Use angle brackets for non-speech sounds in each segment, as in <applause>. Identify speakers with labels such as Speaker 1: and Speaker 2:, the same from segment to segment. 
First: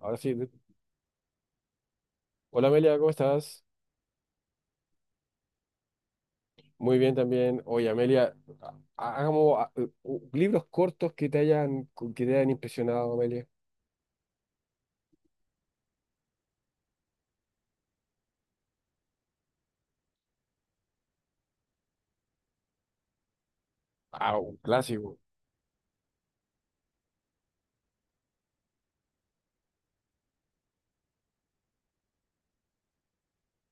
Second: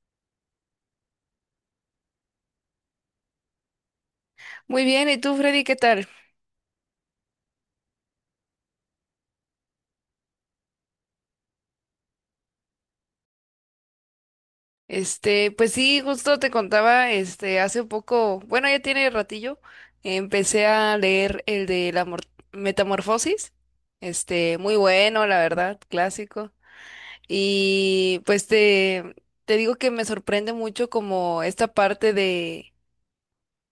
Speaker 1: Ahora sí. Hola Amelia, ¿cómo estás?
Speaker 2: Muy bien, ¿y tú, Freddy, qué tal?
Speaker 1: Muy bien también. Oye, Amelia, hagamos libros cortos que te hayan impresionado, Amelia.
Speaker 2: Pues sí, justo te contaba, hace un poco, bueno, ya tiene ratillo, empecé a leer el de la Metamorfosis,
Speaker 1: Ah, un
Speaker 2: muy
Speaker 1: clásico.
Speaker 2: bueno, la verdad, clásico. Y pues te digo que me sorprende mucho como esta parte de,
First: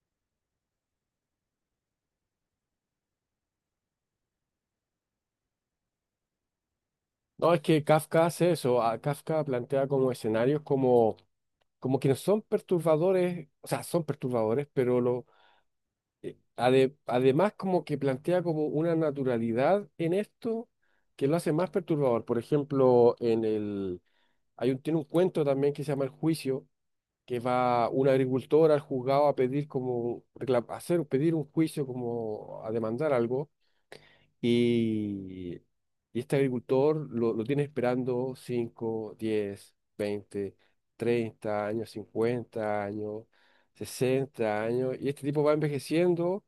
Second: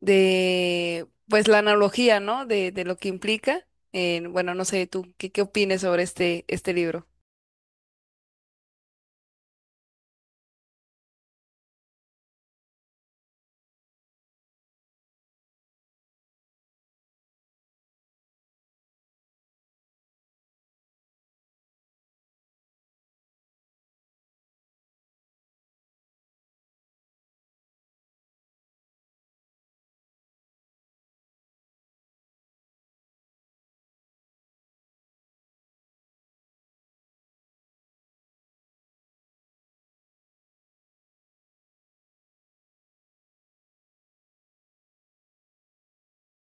Speaker 2: de, pues la analogía, ¿no? De lo que implica. Bueno, no sé, tú, ¿qué opinas sobre este libro?
Speaker 1: No, es que Kafka hace eso. Kafka plantea como escenarios como que no son perturbadores, o sea, son perturbadores, pero además como que plantea como una naturalidad en esto que lo hace más perturbador. Por ejemplo, en el, hay un, tiene un cuento también que se llama El Juicio, que va un agricultor al juzgado a pedir pedir un juicio, como a demandar algo, y, y este agricultor lo tiene esperando 5, 10, 20, 30 años, 50 años, 60 años, y este tipo va envejeciendo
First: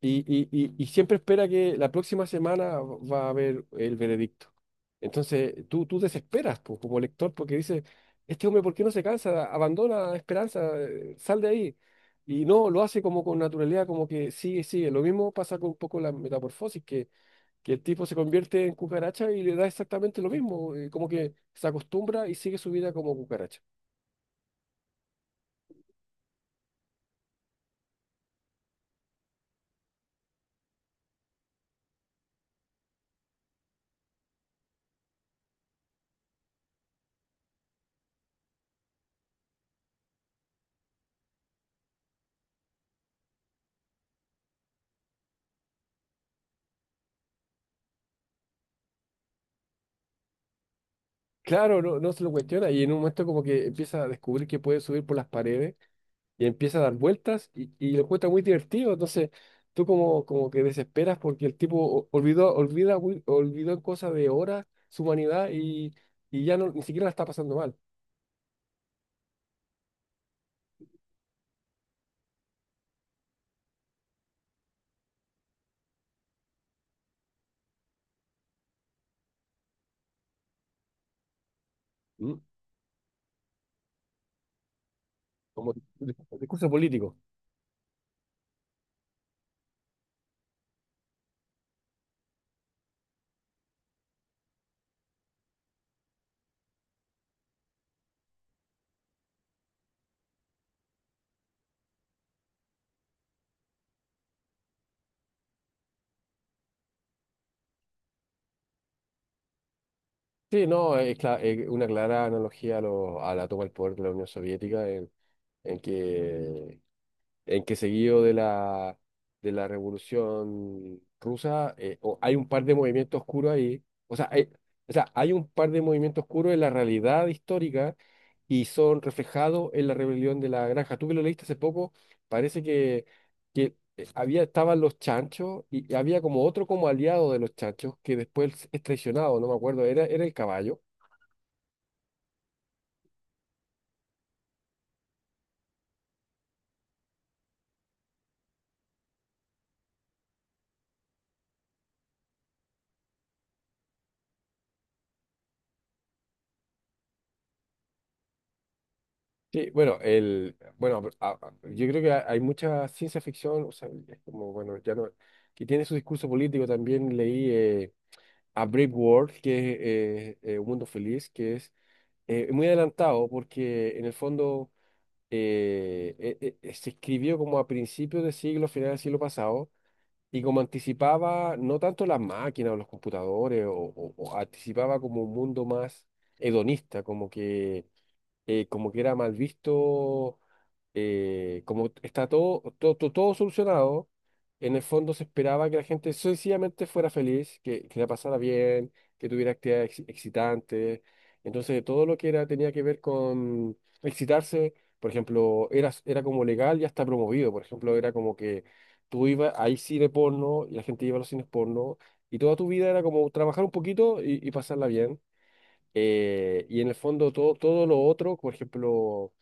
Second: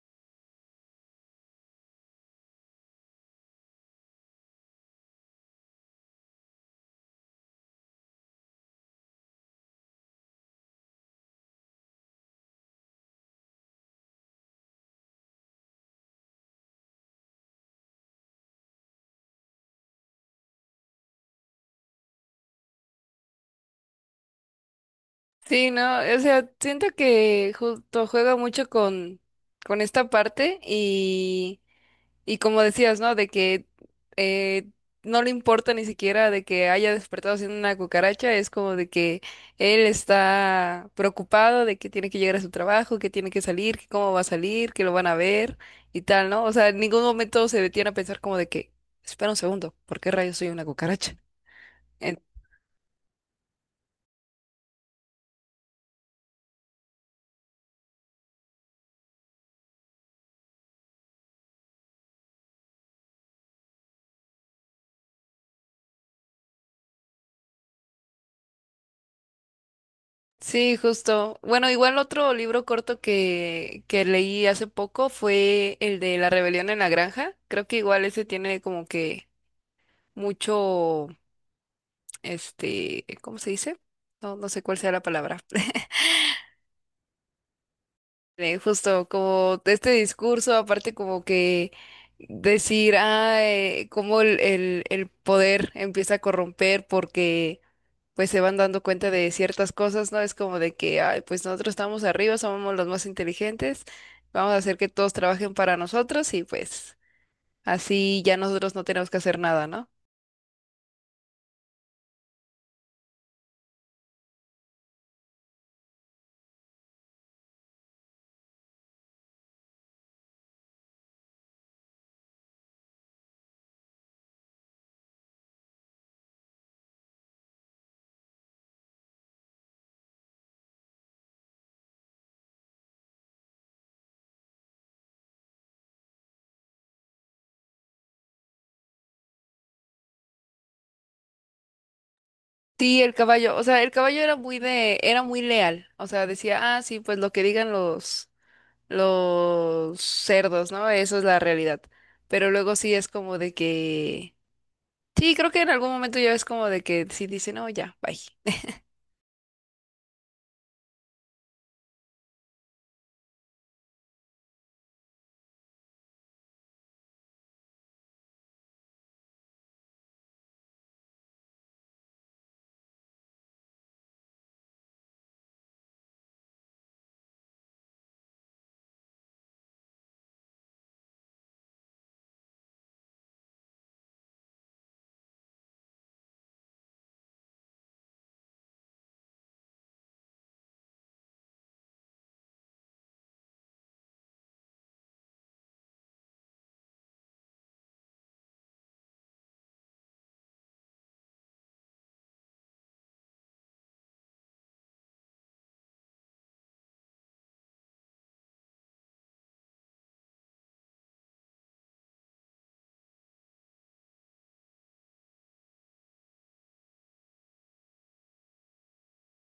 Speaker 1: y siempre espera que la próxima semana va a haber el veredicto. Entonces, tú desesperas como lector porque dices: este hombre, ¿por qué no se cansa? Abandona esperanza, sal de ahí. Y no, lo hace como con naturalidad, como que sigue, sigue. Lo mismo pasa con un poco la Metamorfosis, que el tipo se convierte en cucaracha y le da exactamente lo mismo, como que se acostumbra y sigue su vida como cucaracha.
Speaker 2: Sí, no, o sea, siento que justo juega mucho con esta parte y como decías, ¿no? De que eh, no le importa ni siquiera de que haya despertado siendo una cucaracha, es como de que él está preocupado de que tiene que llegar a su trabajo, que tiene que salir, que cómo va a salir, que lo van a ver y tal, ¿no? O sea, en ningún momento se detiene a pensar como de que, espera un segundo, ¿por qué rayos soy una cucaracha?
Speaker 1: Claro, no, no se lo cuestiona, y en un momento como que empieza a descubrir que puede subir por las paredes y empieza a dar vueltas, y lo encuentra muy divertido. Entonces, tú como que desesperas porque el tipo olvidó en cosa de horas su humanidad, y ya no, ni siquiera la está pasando mal.
Speaker 2: Sí, justo. Bueno, igual otro libro corto que leí hace poco fue el de La rebelión en la granja. Creo que igual ese tiene como que mucho,
Speaker 1: ¿Mm?
Speaker 2: ¿cómo se dice? No, no sé cuál sea la palabra.
Speaker 1: Como
Speaker 2: <laughs>
Speaker 1: discurso político.
Speaker 2: Justo como este discurso, aparte como que decir, cómo el poder empieza a corromper porque pues se van dando cuenta de ciertas cosas, ¿no? Es como de que, ay, pues nosotros estamos arriba, somos los más inteligentes, vamos a hacer que todos trabajen para nosotros y pues así ya nosotros no tenemos que hacer nada, ¿no?
Speaker 1: Sí, no, es una clara analogía a la toma del poder de la Unión Soviética, en que en que seguido de la Revolución Rusa, hay un par de movimientos oscuros ahí. O sea, o sea, hay un par de movimientos oscuros en la realidad histórica, y son reflejados en la Rebelión de la Granja. Tú que lo leíste hace poco, parece que estaban los chanchos, y había como otro, como aliado de los chanchos, que después es traicionado, no me acuerdo, era el caballo.
Speaker 2: Sí, el caballo, o sea, el caballo era muy leal, o sea, decía, ah, sí, pues lo que digan los cerdos, ¿no? Eso es la realidad. Pero luego sí es como de que, sí, creo que en algún momento ya es como de que sí dice, no, ya, bye.
Speaker 1: Sí, bueno, pero, yo creo que hay mucha ciencia ficción, o sea, es como, bueno, ya no, que tiene su discurso político. También leí A Brave World, que es Un Mundo Feliz, que es muy adelantado porque en el fondo se escribió como a principios de siglo, final del siglo pasado, y como anticipaba no tanto las máquinas o los computadores, o anticipaba como un mundo más hedonista, como que era mal visto, como está todo, todo, todo, todo solucionado. En el fondo se esperaba que la gente sencillamente fuera feliz, que la pasara bien, que tuviera actividades excitantes. Entonces, todo lo que era, tenía que ver con excitarse, por ejemplo, era como legal y hasta promovido. Por ejemplo, era como que hay cine porno y la gente iba a los cines porno. Y toda tu vida era como trabajar un poquito y pasarla bien. Y en el fondo todo lo otro, por ejemplo,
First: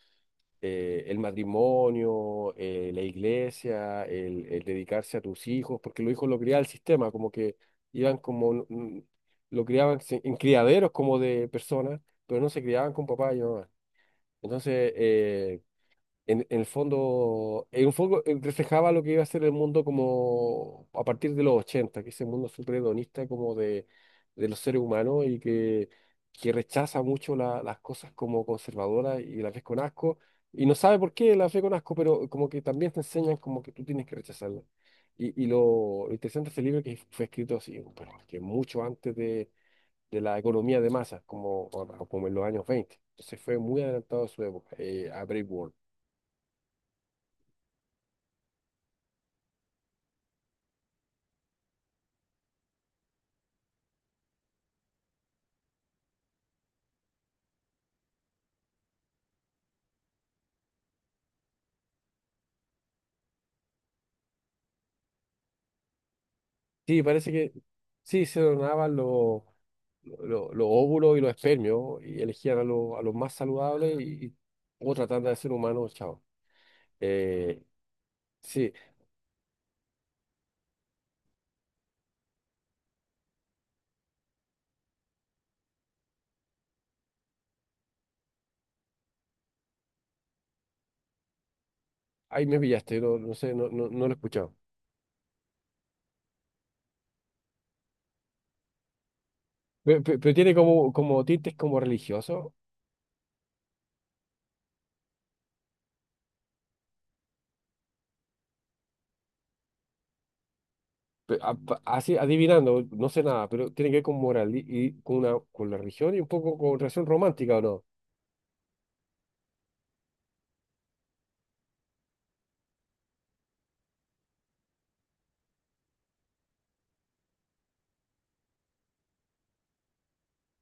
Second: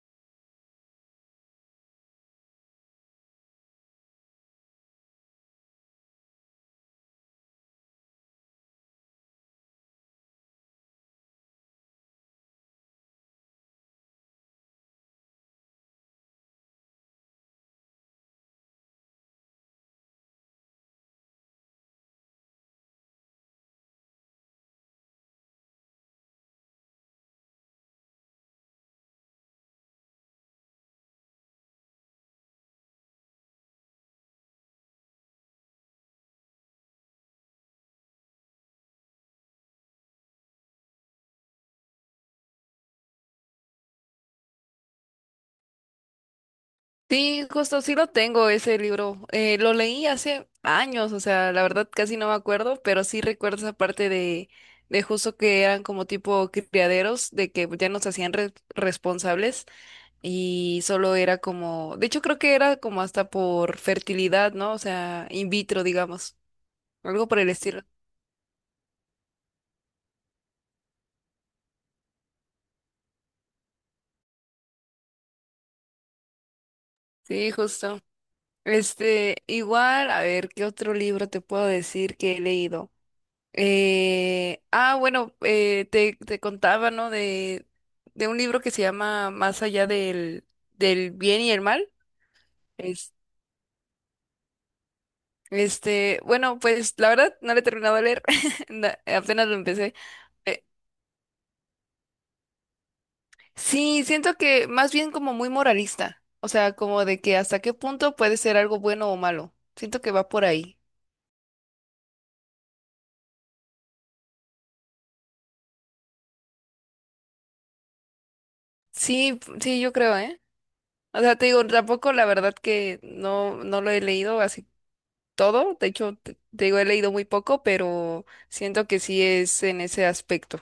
Speaker 1: el matrimonio, la iglesia, el dedicarse a tus hijos, porque los hijos lo criaba el sistema, como que iban lo criaban en criaderos como de personas, pero no se criaban con papá y mamá. Entonces, en el fondo, en un foco reflejaba lo que iba a ser el mundo como a partir de los ochenta, que ese mundo súper hedonista como de los seres humanos, y que rechaza mucho las cosas como conservadoras y las ves con asco, y no sabe por qué las ve con asco, pero como que también te enseñan como que tú tienes que rechazarlas. Y lo interesante de este libro es que fue escrito así, bueno, que mucho antes de la economía de masas, como en los años veinte. Entonces fue muy adelantado a su época, a World.
Speaker 2: Sí, justo sí lo tengo ese libro. Lo leí hace años, o sea, la verdad casi no me acuerdo, pero sí recuerdo esa parte de justo que eran como tipo criaderos, de que ya nos hacían responsables y solo era como, de hecho creo que era como hasta por fertilidad, ¿no? O sea, in vitro, digamos,
Speaker 1: Sí,
Speaker 2: algo
Speaker 1: parece
Speaker 2: por el
Speaker 1: que
Speaker 2: estilo.
Speaker 1: sí, se donaban los óvulos y los espermios, y elegían a los más saludables, y o tratando de ser humanos, chao.
Speaker 2: Sí,
Speaker 1: Eh,
Speaker 2: justo.
Speaker 1: sí,
Speaker 2: Igual, a ver, ¿qué otro libro te puedo decir que he leído? Bueno, te contaba, ¿no? De un libro que se llama Más allá del bien y el mal.
Speaker 1: ahí me pillaste,
Speaker 2: Es,
Speaker 1: no, no sé, no, no, no lo he escuchado.
Speaker 2: bueno, pues la verdad no lo he terminado de leer, <laughs> apenas lo empecé.
Speaker 1: Pero tiene
Speaker 2: Eh,
Speaker 1: como, tintes como religiosos.
Speaker 2: sí, siento que más bien como muy moralista, o sea, como de que hasta qué punto puede ser algo bueno o malo. Siento que va por ahí.
Speaker 1: Así adivinando, no sé nada, pero tiene que ver con moral, y con la religión, y un poco con relación romántica, ¿o no?
Speaker 2: Sí, sí, yo creo, ¿eh? O sea, te digo, tampoco la verdad que no, no lo he leído, así todo. De hecho, te digo, he leído muy poco, pero siento que sí es en ese aspecto.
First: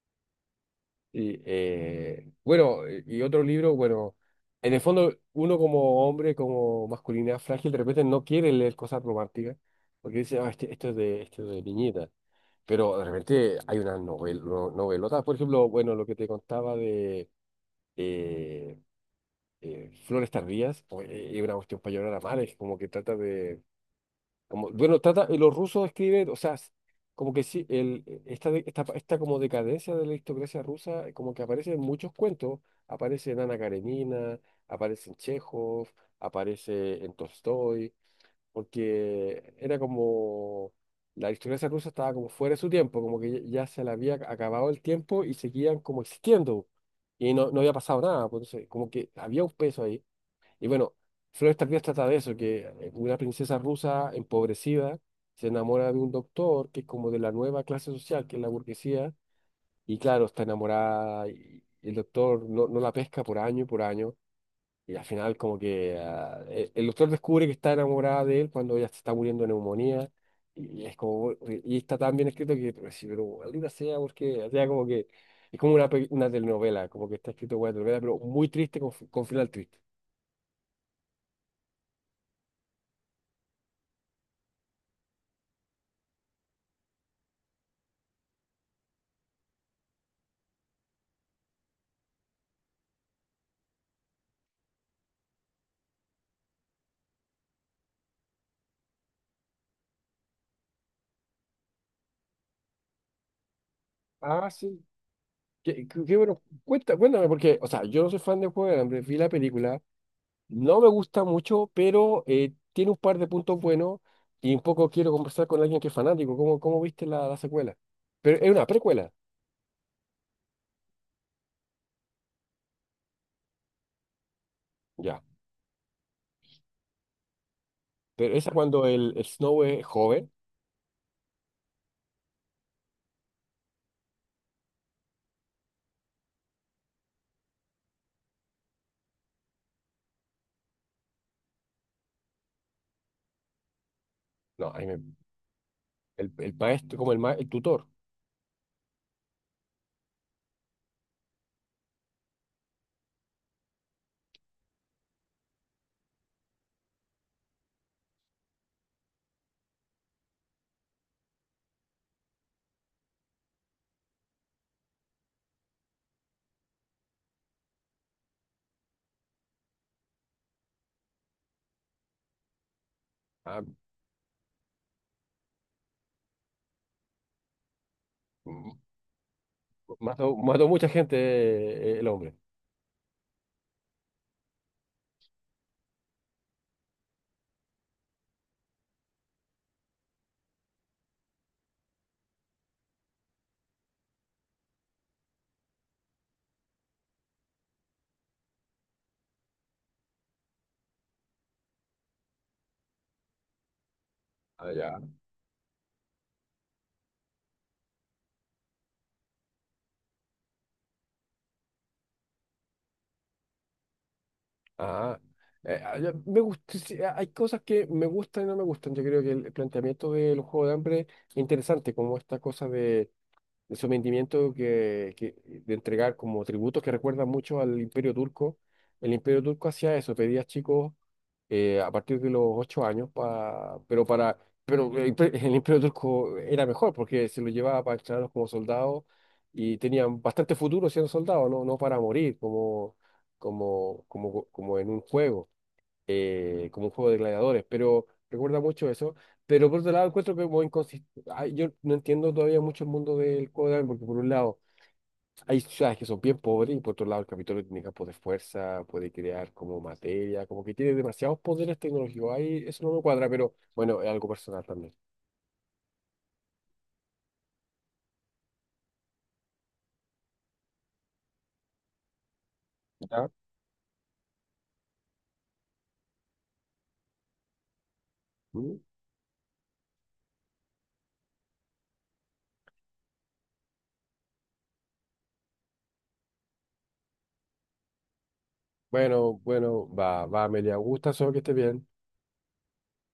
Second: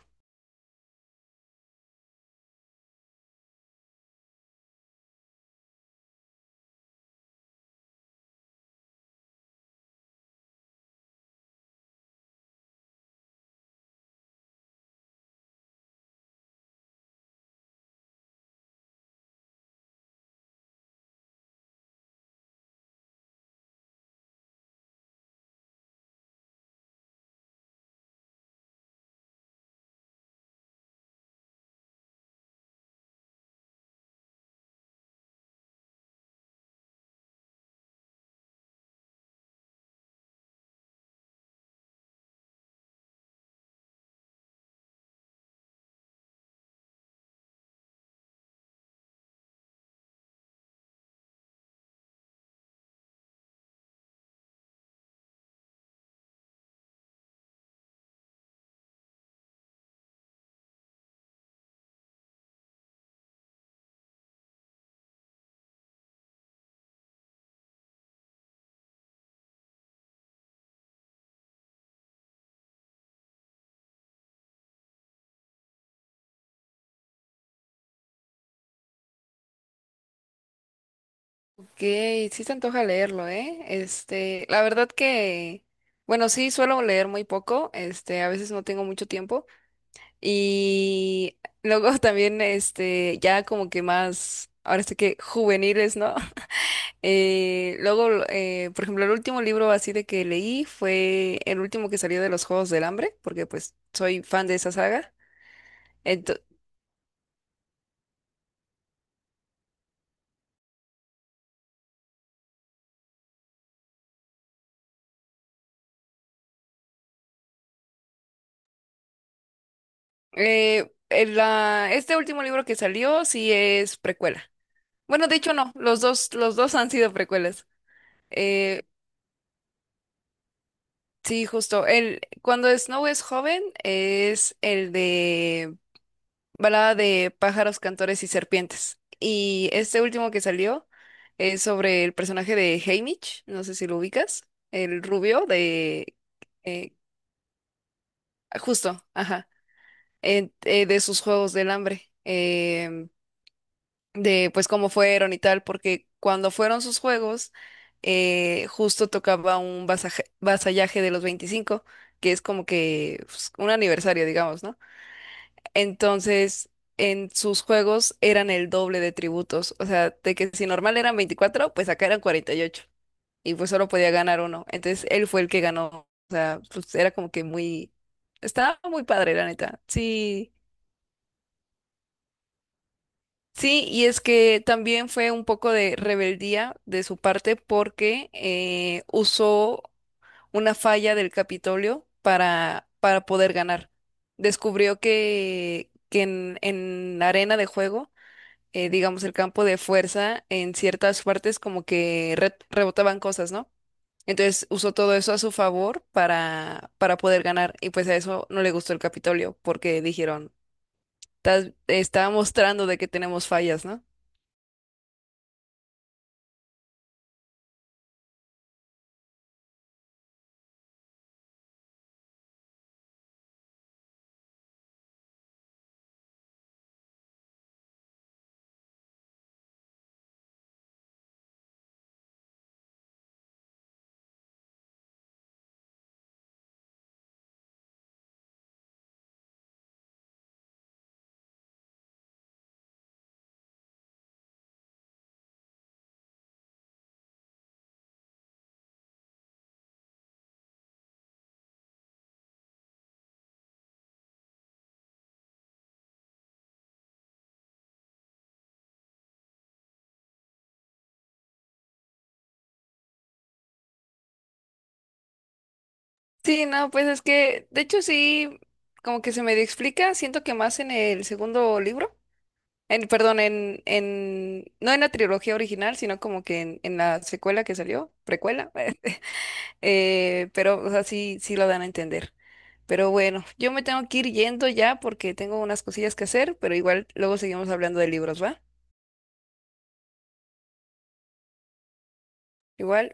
Speaker 1: Y, bueno, y otro libro, bueno, en el fondo uno como hombre, como masculinidad frágil, de repente no quiere leer cosas románticas, porque dice: esto es de niñita. Pero de repente hay unas novel, no- novelotas, por ejemplo, bueno, lo que te contaba de eh, Flores Tardías. Es una cuestión para llorar a mares, como que trata de bueno, trata, y los rusos escriben, o sea, como que sí, el, esta, de- esta como decadencia de la aristocracia rusa, como que aparece en muchos cuentos, aparece en Ana Karenina, aparece en Chekhov, aparece en Tolstoy, porque era como, la aristocracia rusa estaba como fuera de su tiempo, como que ya ya se le había acabado el tiempo y seguían como existiendo, y no, no había pasado nada, pues. Entonces, como que había un peso ahí. Y bueno, Flores Tardías trata de eso: que una princesa rusa empobrecida se enamora de un doctor que es como de la nueva clase social, que es la burguesía, y claro, está enamorada, y el doctor no, no la pesca por año, y al final como que el doctor descubre que está enamorada de él cuando ella se está muriendo de neumonía, y es como, y está tan bien escrito que, pero, sí, pero maldita sea, porque, o sea, como que es como una telenovela, como que está escrito como una telenovela, pero muy triste, con final triste.
Speaker 2: Ok, sí se antoja leerlo, ¿eh? La verdad que, bueno, sí suelo leer muy poco, a veces no tengo mucho tiempo. Y luego <laughs> también, ya como que más, ahora sí que juveniles, ¿no? <laughs> Luego, por ejemplo, el último libro así de que leí fue el último que salió de los Juegos del Hambre, porque pues soy fan
Speaker 1: Ah,
Speaker 2: de esa
Speaker 1: sí.
Speaker 2: saga.
Speaker 1: Qué
Speaker 2: Ento-
Speaker 1: bueno, cuéntame, porque, o sea, yo no soy fan del Juego del Hambre, vi la película, no me gusta mucho, pero tiene un par de puntos buenos, y un poco quiero conversar con alguien que es fanático. Cómo viste la secuela? Pero es una precuela,
Speaker 2: este último libro que salió sí es precuela.
Speaker 1: ya,
Speaker 2: Bueno, de hecho no, los dos han sido precuelas.
Speaker 1: pero esa
Speaker 2: Eh,
Speaker 1: cuando el Snow es joven.
Speaker 2: sí, justo. Cuando Snow es joven es el de Balada de pájaros, cantores y serpientes. Y este último que salió es sobre el personaje de Haymitch, no sé si lo ubicas,
Speaker 1: No, ahí
Speaker 2: el rubio de...
Speaker 1: el
Speaker 2: eh,
Speaker 1: maestro, como el tutor.
Speaker 2: justo, ajá, de sus Juegos del Hambre. De pues cómo fueron y tal, porque cuando fueron sus juegos, justo tocaba un vasallaje de los 25 que es como que pues, un aniversario, digamos, ¿no? Entonces, en sus juegos eran el doble de tributos, o sea, de que si normal eran 24 pues acá eran 48, y ocho, y
Speaker 1: ah,
Speaker 2: pues solo podía ganar uno. Entonces, él fue el que ganó, o sea, pues era como que muy.
Speaker 1: m-
Speaker 2: Estaba muy padre, la neta.
Speaker 1: mató,
Speaker 2: Sí,
Speaker 1: mató mucha gente, el hombre.
Speaker 2: sí, y es que también fue un poco de rebeldía de su parte porque usó una falla del Capitolio para poder ganar. Descubrió que en la arena de juego, digamos el campo de fuerza, en ciertas partes como que rebotaban cosas, ¿no? Entonces usó todo eso a su favor para poder ganar y pues a eso no le gustó el Capitolio porque dijeron, Está mostrando de que tenemos fallas, ¿no?
Speaker 1: Ah, ya, sí, hay cosas que me gustan y no me gustan. Yo creo que el planteamiento del Juego de hambre es interesante, como esta cosa de sometimiento, de entregar como tributos, que recuerdan mucho al Imperio Turco. El Imperio Turco hacía eso, pedía a chicos a partir de los 8 años, pa- pero para pero el, imper- el Imperio Turco era mejor porque se lo llevaba para entrenarlos como soldados, y tenían bastante futuro siendo soldados, no, no para morir como, como en un juego, como un juego de gladiadores, pero recuerda mucho eso. Pero por otro lado, encuentro que como inconsistente. Yo no entiendo todavía mucho el mundo del Juego de Dragon, porque por un lado hay ciudades que son bien pobres, y por otro lado el Capitolio tiene campos de fuerza, puede crear como materia, como que tiene demasiados poderes tecnológicos. Ahí eso no me cuadra, pero bueno, es algo personal también.
Speaker 2: Sí, no, pues es que, de hecho sí, como que se me explica, siento que más en el segundo libro, en,
Speaker 1: ¿Ya?
Speaker 2: perdón, no en la trilogía original, sino como que en la secuela que salió, precuela,
Speaker 1: ¿Mm?
Speaker 2: <laughs> pero, o sea, sí, sí lo dan a entender. Pero bueno, yo me tengo que ir yendo ya porque tengo unas cosillas que hacer, pero igual luego seguimos hablando de libros, ¿va?
Speaker 1: Bueno, bueno, va, va, Amelia, gusta, solo que esté bien.
Speaker 2: Igual.